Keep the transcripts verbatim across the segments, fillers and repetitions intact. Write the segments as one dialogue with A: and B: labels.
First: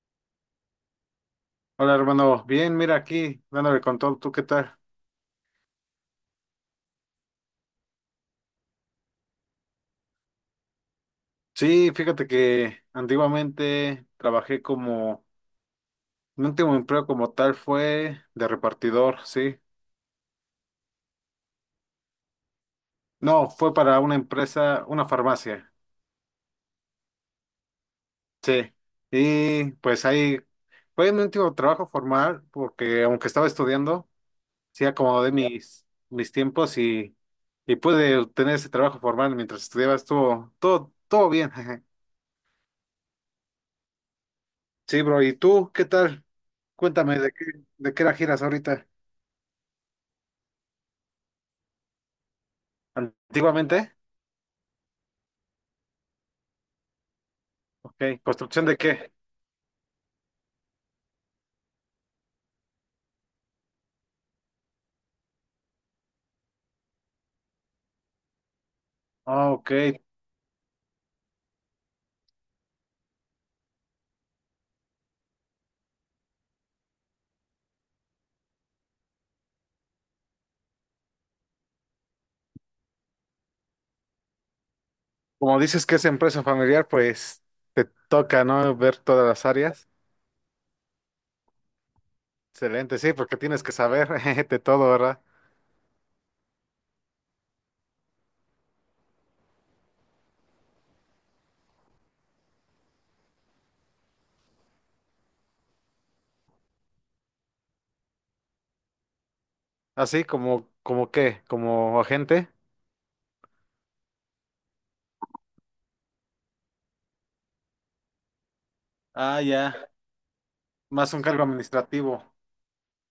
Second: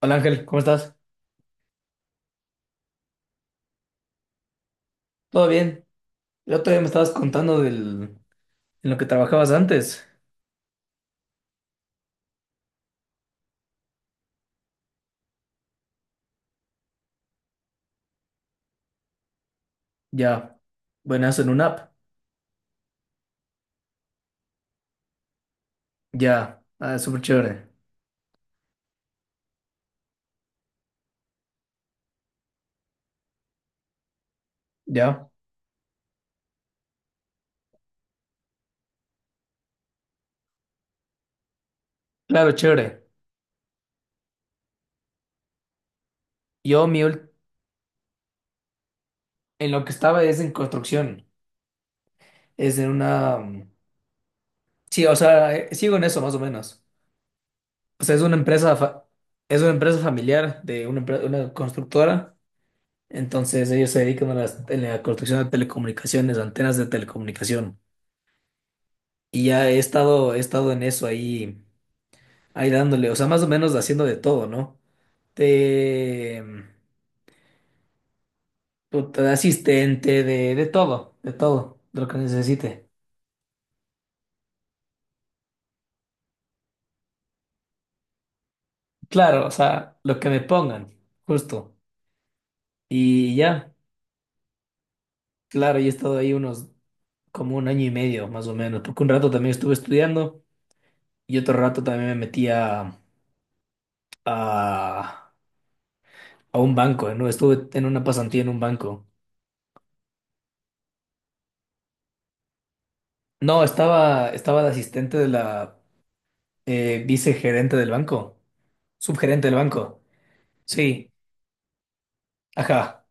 A: Hola Ángel, ¿cómo estás?
B: Hola hermano, bien, mira aquí, dándole con todo, ¿tú qué tal?
A: ¿Todo bien? El otro día me estabas contando del, en lo que trabajabas antes.
B: Sí, fíjate que antiguamente trabajé como, mi último empleo como tal fue de repartidor, sí.
A: Ya, buenazo en una app.
B: No, fue para una empresa, una farmacia,
A: Ya, ah, súper chévere.
B: sí. Y pues ahí fue mi último trabajo formal, porque aunque estaba estudiando, sí
A: Ya,
B: acomodé mis, mis tiempos y, y pude obtener ese trabajo formal mientras estudiaba, estuvo todo, todo bien.
A: claro, chévere.
B: Sí, bro, ¿y tú qué tal?
A: Yo, mi
B: Cuéntame,
A: ul-
B: ¿de qué, ¿de qué era giras ahorita?
A: en lo que estaba es en construcción. Es en una. Mm,
B: ¿Antiguamente?
A: Sí, o sea, eh, sigo en eso más o menos.
B: Ok,
A: O sea, es una
B: ¿construcción
A: empresa,
B: de
A: fa-
B: qué?
A: es una empresa familiar de una, empre- una constructora. Entonces, ellos se dedican a las- a la construcción de telecomunicaciones, antenas de telecomunicación. Y
B: Ah,
A: ya
B: ok,
A: he estado, he estado en eso ahí. Ahí dándole, o sea, más o menos haciendo de todo, ¿no? De, puta, de asistente, de, de todo, de todo, de lo que necesite.
B: como dices que es empresa familiar, pues te toca, ¿no? Ver todas
A: Claro,
B: las
A: o
B: áreas.
A: sea, lo que me pongan, justo.
B: Excelente, sí,
A: Y
B: porque tienes que
A: ya,
B: saber de todo, ¿verdad?
A: claro, yo he estado ahí unos, como un año y medio, más o menos, porque un rato también estuve estudiando y otro rato también me metí a, a, a un banco, ¿no? Estuve en una pasantía en un banco.
B: Así como, como qué, como agente.
A: No, estaba, estaba de asistente de la eh, vicegerente del banco,
B: Ah,
A: subgerente del
B: ya,
A: banco. Sí.
B: más un cargo administrativo.
A: Ajá.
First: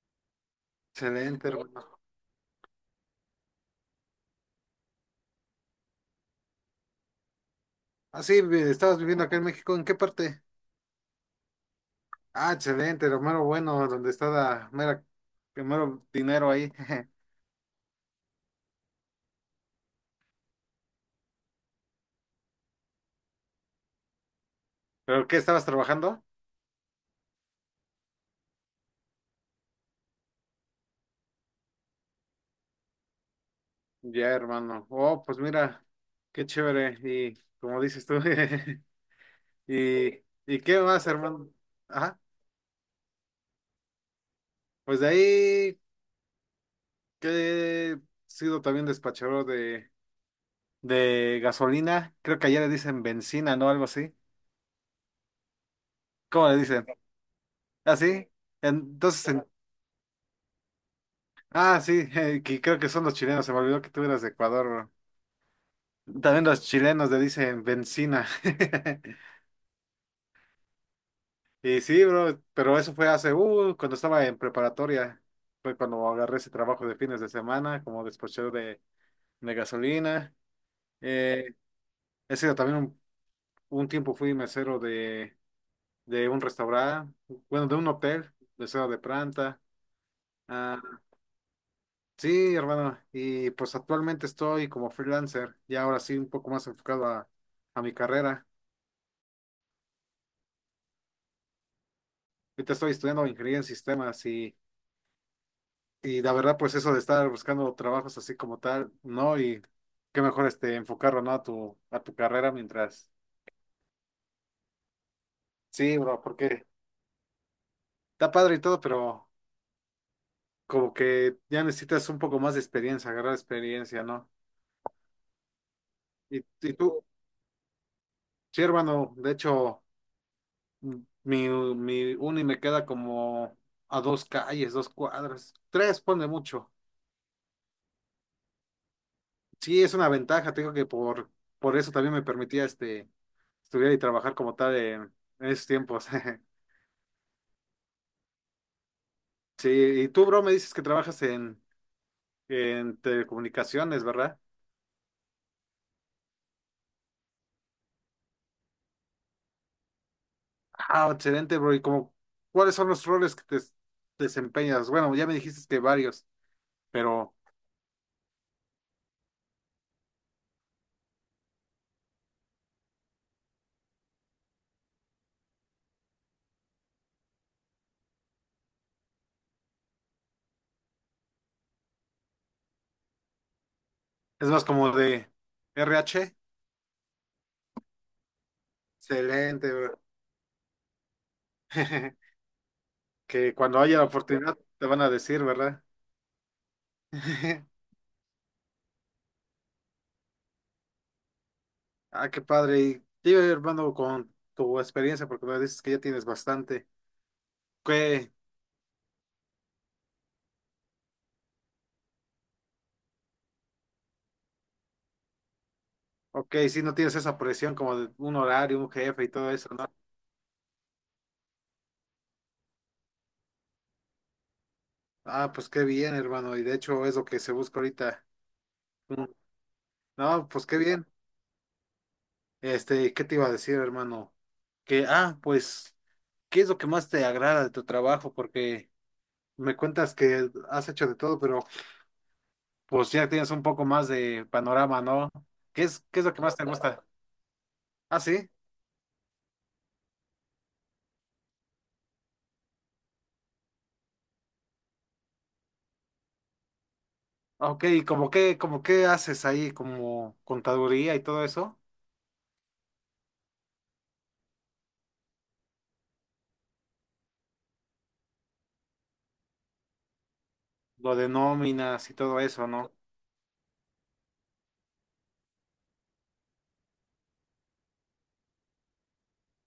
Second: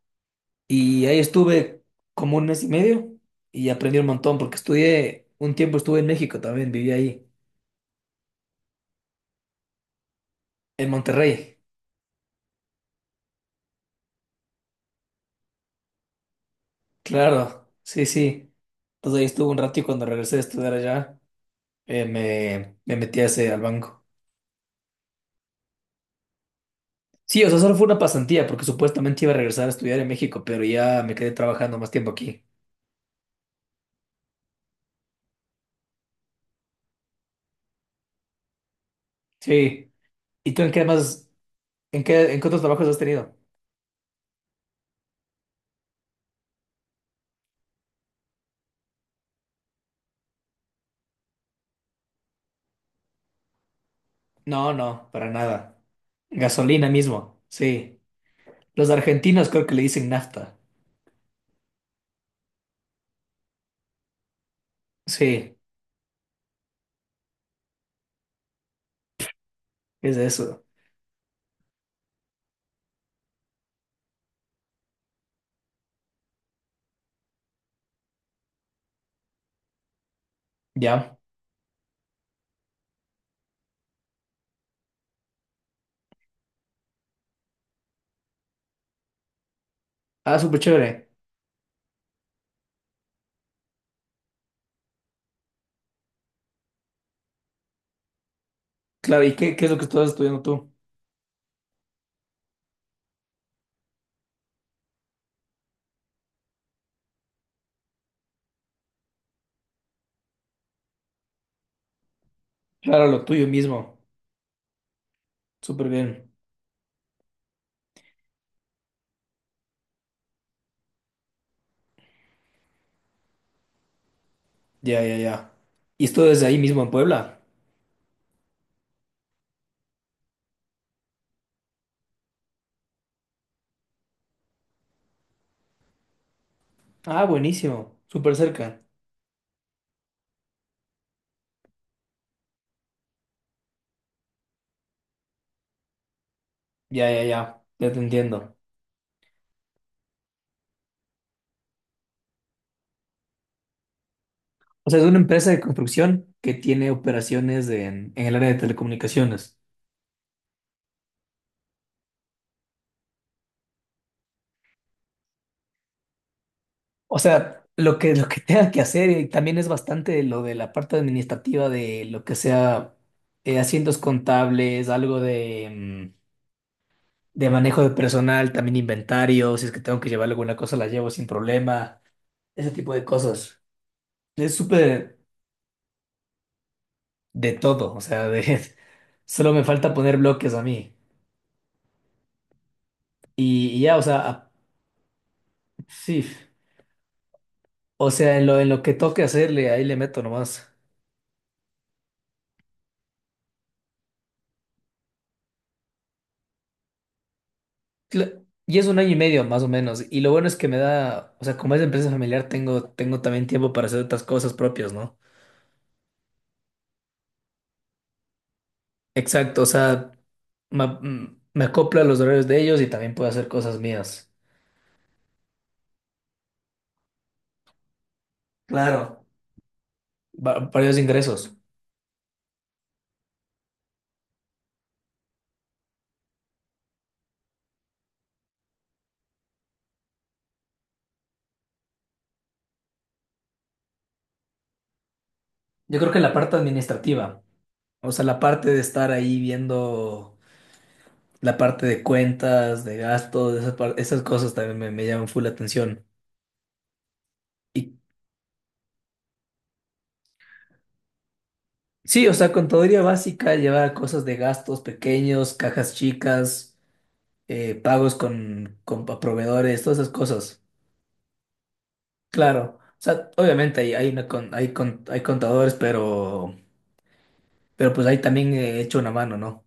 A: Y ahí
B: Excelente,
A: estuve
B: hermano.
A: como un mes y medio y aprendí un montón porque estudié, un tiempo estuve en México también, viví ahí,
B: Ah, sí, vi- estabas viviendo acá en México, ¿en qué parte?
A: en Monterrey.
B: Ah, excelente, lo mero bueno, donde está la mera, el mero dinero ahí.
A: Claro, sí, sí. Entonces ahí estuve un rato y cuando regresé a estudiar allá, eh, me, me metí a ese, al banco.
B: ¿Pero qué estabas trabajando?
A: Sí, o sea, solo fue una pasantía porque supuestamente iba a regresar a estudiar en México, pero ya me quedé trabajando más tiempo aquí.
B: Ya, hermano. Oh, pues mira, qué chévere. Y como dices tú,
A: Sí.
B: y,
A: ¿Y
B: ¿y
A: tú en
B: qué
A: qué
B: más,
A: más,
B: hermano?
A: en
B: Ajá.
A: qué, en qué otros trabajos has tenido?
B: Pues de ahí que he sido también despachador de, de gasolina. Creo que allá le dicen benzina, ¿no? Algo así.
A: No, no, para nada.
B: ¿Cómo le dicen?
A: Gasolina mismo,
B: ¿Ah,
A: sí.
B: sí?
A: Los
B: Entonces, en-
A: argentinos creo que le dicen nafta.
B: ah, sí, que creo que son los chilenos. Se me olvidó que tú eras de Ecuador, bro.
A: Sí,
B: También los chilenos le dicen benzina.
A: es eso.
B: Y sí, bro, pero eso fue hace, uh, cuando estaba en preparatoria. Fue cuando agarré ese trabajo de fines de semana como despachero de, de gasolina.
A: Ya.
B: Eh, he sido también un, un tiempo fui mesero de, de un restaurante, bueno, de un hotel, mesero de planta.
A: Ah, súper
B: Ah,
A: chévere.
B: sí, hermano, y pues actualmente estoy como freelancer, y ahora sí un poco más enfocado a, a mi carrera.
A: Claro, ¿y qué, qué es lo que estás estudiando tú?
B: Ahorita estoy estudiando ingeniería en sistemas. y Y la verdad, pues eso de estar buscando trabajos así como tal, ¿no? Y qué mejor este enfocarlo, ¿no? A tu, a tu carrera
A: Claro,
B: mientras.
A: lo tuyo mismo. Súper
B: Sí, bro,
A: bien.
B: porque está padre y todo, pero como que ya necesitas un poco más de experiencia, agarrar experiencia, ¿no?
A: Ya, ya, ya. ¿Y esto
B: Y,
A: desde ahí
B: y
A: mismo en
B: tú,
A: Puebla?
B: sí, hermano, de hecho, m- mi, mi uni me queda como a dos calles, dos cuadras, tres, pone mucho.
A: Ah, buenísimo. Súper cerca.
B: Sí, es una ventaja, te digo que por, por eso también me permitía este estudiar y trabajar como tal en en esos tiempos.
A: Ya, ya, ya. Ya te entiendo.
B: Sí, y tú, bro, me dices que trabajas en, en telecomunicaciones, ¿verdad?
A: O sea, es una empresa de construcción que tiene operaciones en, en el área de telecomunicaciones.
B: Ah, excelente, bro. ¿Y como cuáles son los roles que te desempeñas? Bueno, ya me dijiste que varios,
A: O
B: pero
A: sea, lo que, lo que tenga que hacer eh, también es bastante lo de la parte administrativa de lo que sea, eh, asientos contables, algo de, mm, de manejo de personal, también inventario, si es que tengo que llevar alguna cosa la llevo sin problema, ese tipo de cosas.
B: es
A: Es
B: más como
A: súper
B: de R H.
A: de todo, o sea, de, solo me
B: Excelente,
A: falta
B: bro.
A: poner bloques a mí.
B: Que
A: Y,
B: cuando
A: y ya,
B: haya
A: o
B: la
A: sea, a-
B: oportunidad te van a decir, ¿verdad?
A: sí, o sea, en lo, en lo que toque hacerle, ahí le meto nomás.
B: Ah, qué padre. Y dime, hermano, con tu experiencia, porque me dices que ya tienes bastante. Que,
A: Cla- Y es un año y medio más o menos. Y lo bueno es que me da, o sea, como es empresa familiar, tengo, tengo también tiempo para hacer otras cosas propias, ¿no?
B: ok, si no tienes esa presión como de un horario, un jefe y todo
A: Exacto, o
B: eso, ¿no?
A: sea, me, mm, me acoplo a los horarios de ellos y también puedo hacer cosas mías.
B: Ah, pues qué bien, hermano. Y de hecho es lo que se busca ahorita.
A: Claro,
B: Mm. No, pues
A: va-
B: qué
A: varios
B: bien.
A: ingresos.
B: Este, ¿qué te iba a decir, hermano? Que, ah, pues, ¿qué es lo que más te agrada de tu trabajo? Porque me cuentas que has hecho de todo, pero pues ya tienes un poco más de panorama, ¿no? ¿Qué
A: Yo
B: es,
A: creo que
B: ¿qué es
A: la
B: lo que
A: parte
B: más te gusta?
A: administrativa, o
B: Ah,
A: sea, la
B: sí.
A: parte de estar ahí viendo la parte de cuentas, de gastos, esas, par- esas cosas también me, me llaman full la atención.
B: Ah, ok,
A: Y
B: ¿y como qué, como qué haces ahí? Como contaduría y todo eso.
A: sí, o sea, contaduría básica, llevar cosas de gastos pequeños, cajas chicas. eh, pagos con, con pa- proveedores, todas esas cosas.
B: Lo de nóminas y todo eso,
A: Claro,
B: ¿no?
A: o sea, obviamente hay, hay, una con- hay, con- hay contadores, pero, pero pues ahí también he hecho una mano, ¿no?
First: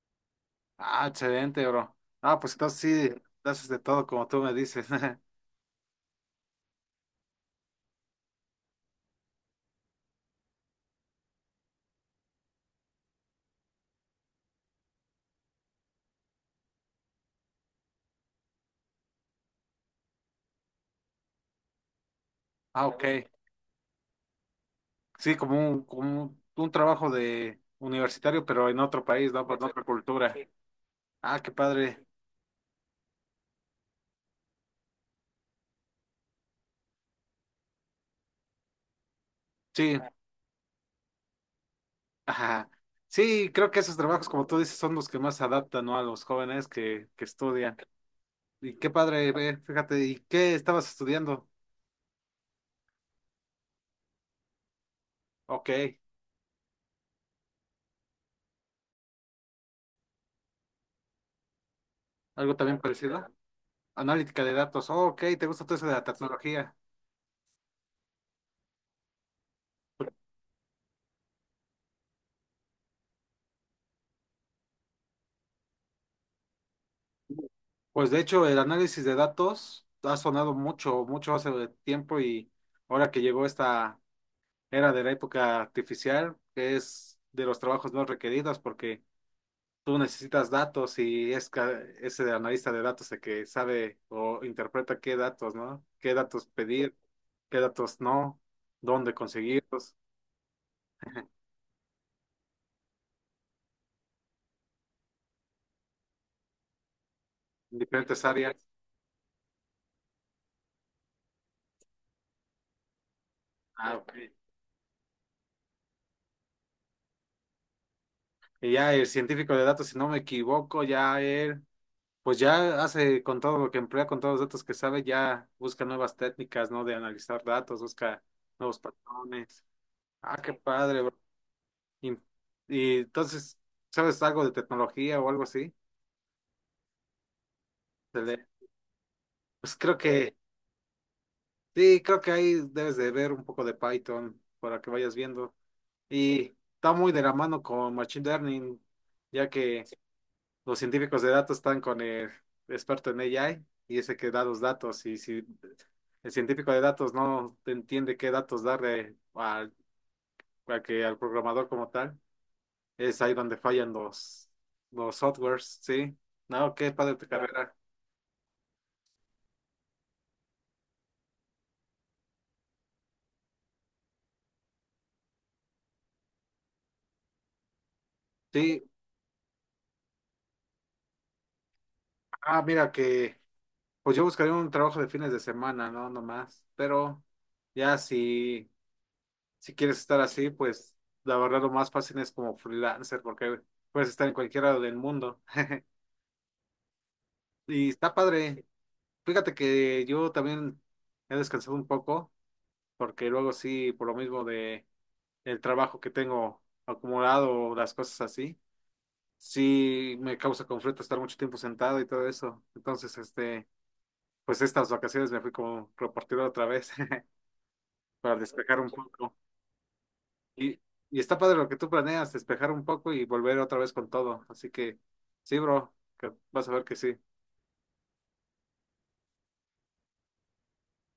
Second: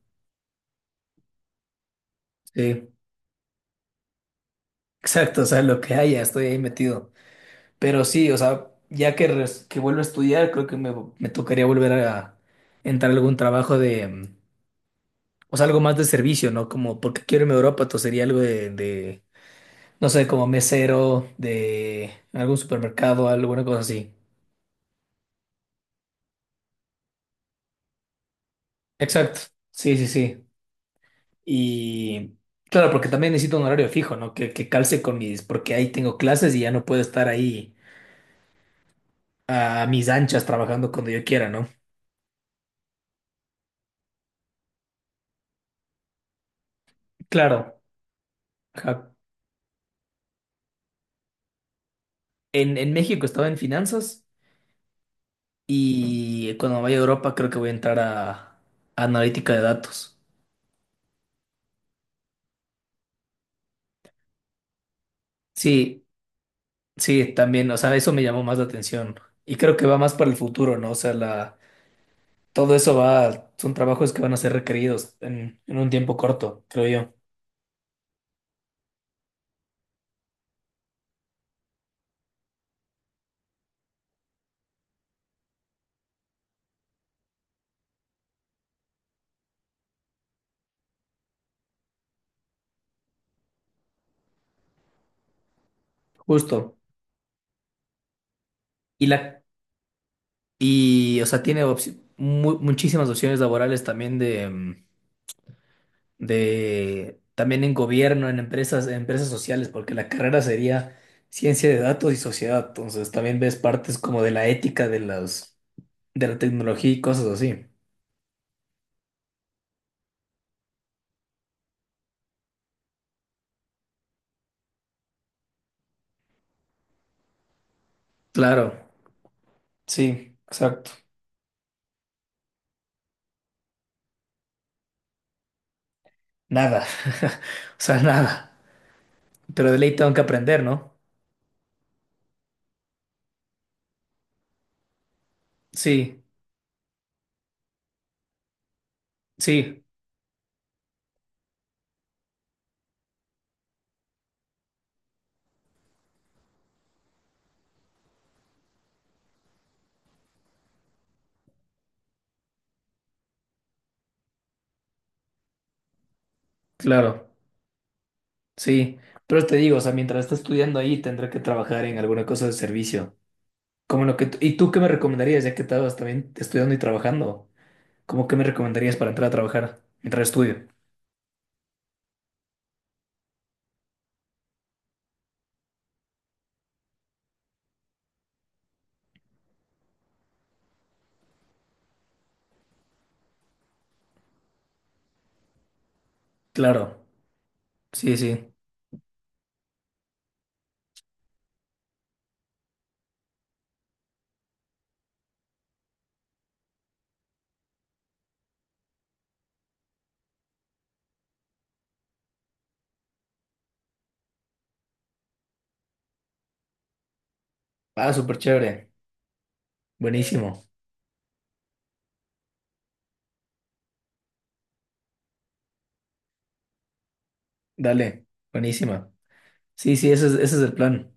B: Ah, excelente, bro. Ah, pues entonces
A: Sí,
B: sí, haces de todo como tú me dices.
A: exacto, o sea, lo que haya, estoy ahí metido. Pero sí, o sea, ya que, res- que vuelvo a estudiar, creo que me, me tocaría volver a entrar a algún trabajo de, mm, o sea, algo más de servicio, ¿no? Como porque quiero irme a Europa, entonces sería algo de, de, no sé, como mesero, de algún
B: Ah,
A: supermercado,
B: ok.
A: alguna cosa así.
B: Sí, como un, como un, un trabajo de universitario, pero en otro país,
A: Exacto,
B: ¿no? Con otra
A: sí, sí,
B: cultura.
A: sí.
B: Sí. Ah, qué padre.
A: Y claro, porque también necesito un horario fijo, ¿no? Que, que calce con mis, porque ahí tengo clases y ya no puedo estar ahí a
B: Sí.
A: mis anchas trabajando cuando yo quiera, ¿no?
B: Ajá. Sí, creo que esos trabajos, como tú dices, son los que más se adaptan, ¿no? A los jóvenes que, que estudian.
A: Claro.
B: Y qué
A: Ajá.
B: padre, ve, fíjate, ¿y qué estabas estudiando?
A: En, en México estaba en finanzas
B: Ok.
A: y cuando vaya a Europa creo que voy a entrar a, a analítica de datos.
B: ¿Algo también parecido? Analítica de datos. Oh, ok, ¿te gusta todo eso de la
A: Sí,
B: tecnología?
A: sí, también, o sea, eso me llamó más la atención y creo que va más para el futuro, ¿no? O sea, la, todo eso va, son trabajos que van a ser requeridos en, en un tiempo corto, creo yo.
B: Pues de hecho, el análisis de datos ha sonado mucho, mucho hace tiempo y ahora que llegó esta era de la época artificial, que es de los trabajos no requeridos porque tú necesitas datos y es ca- ese analista de datos el que sabe o interpreta qué datos, ¿no? Qué datos
A: Justo.
B: pedir, qué datos no,
A: Y
B: dónde
A: la,
B: conseguirlos,
A: Y, o sea, tiene opci- mu- muchísimas opciones laborales también de, mm, de, también en
B: en diferentes
A: gobierno, en
B: áreas.
A: empresas, en empresas sociales, porque la carrera sería ciencia de datos y sociedad. Entonces, también ves
B: Ah,
A: partes
B: ok.
A: como de la ética de las, de la tecnología y cosas así.
B: Y ya el científico de datos, si no me equivoco, ya él, pues ya hace con todo lo que emplea, con todos los datos que sabe, ya busca nuevas técnicas, ¿no? De analizar datos, busca
A: Claro,
B: nuevos patrones.
A: sí,
B: Ah, qué
A: exacto.
B: padre, bro. Y, y entonces, ¿sabes algo de tecnología o algo así?
A: Nada, o sea,
B: De le-
A: nada. Pero
B: Pues
A: de ley
B: creo
A: tengo que
B: que,
A: aprender, ¿no?
B: sí, creo que ahí debes de ver un poco de Python para que vayas viendo.
A: Sí,
B: Y está muy de la mano con Machine Learning, ya
A: sí,
B: que los científicos de datos están con el experto en A I y ese que da los datos. Y si el científico de datos no entiende qué datos darle al, a que, al programador como tal, es ahí donde fallan los, los softwares, ¿sí? No, qué padre tu
A: claro,
B: carrera.
A: sí. Pero te digo, o sea, mientras esté estudiando ahí, tendré que trabajar en alguna cosa de servicio. Como lo que, t- ¿y tú qué me recomendarías, ya que estabas también estudiando y trabajando? ¿Cómo qué me
B: Sí,
A: recomendarías para entrar a trabajar mientras estudio?
B: ah, mira que, pues yo buscaría un trabajo de fines de semana, ¿no? Nomás. Pero ya si, si quieres estar así, pues la verdad lo más fácil es como freelancer, porque puedes estar en cualquier lado del mundo.
A: Claro,
B: Y está
A: sí, sí.
B: padre. Fíjate que yo también he descansado un poco, porque luego sí, por lo mismo de el trabajo que tengo acumulado, o las cosas así, sí me causa conflicto estar mucho tiempo sentado y todo eso. Entonces, este, pues estas vacaciones me fui como repartido otra vez.
A: Ah,
B: Para
A: súper
B: despejar
A: chévere.
B: un poco.
A: Buenísimo.
B: Y, y está padre lo que tú planeas, despejar un poco y volver otra vez con todo. Así que, sí, bro, que vas a ver que sí.
A: Dale, buenísima. Sí, sí, ese es, ese es el plan.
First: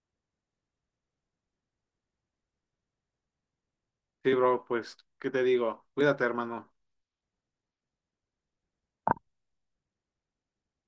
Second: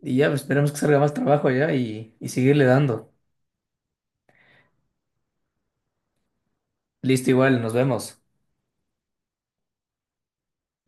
A: Y ya, pues, esperemos que salga más trabajo allá y, y seguirle dando.
B: Sí, bro, pues, ¿qué te digo? Cuídate, hermano.
A: Listo, igual, nos vemos.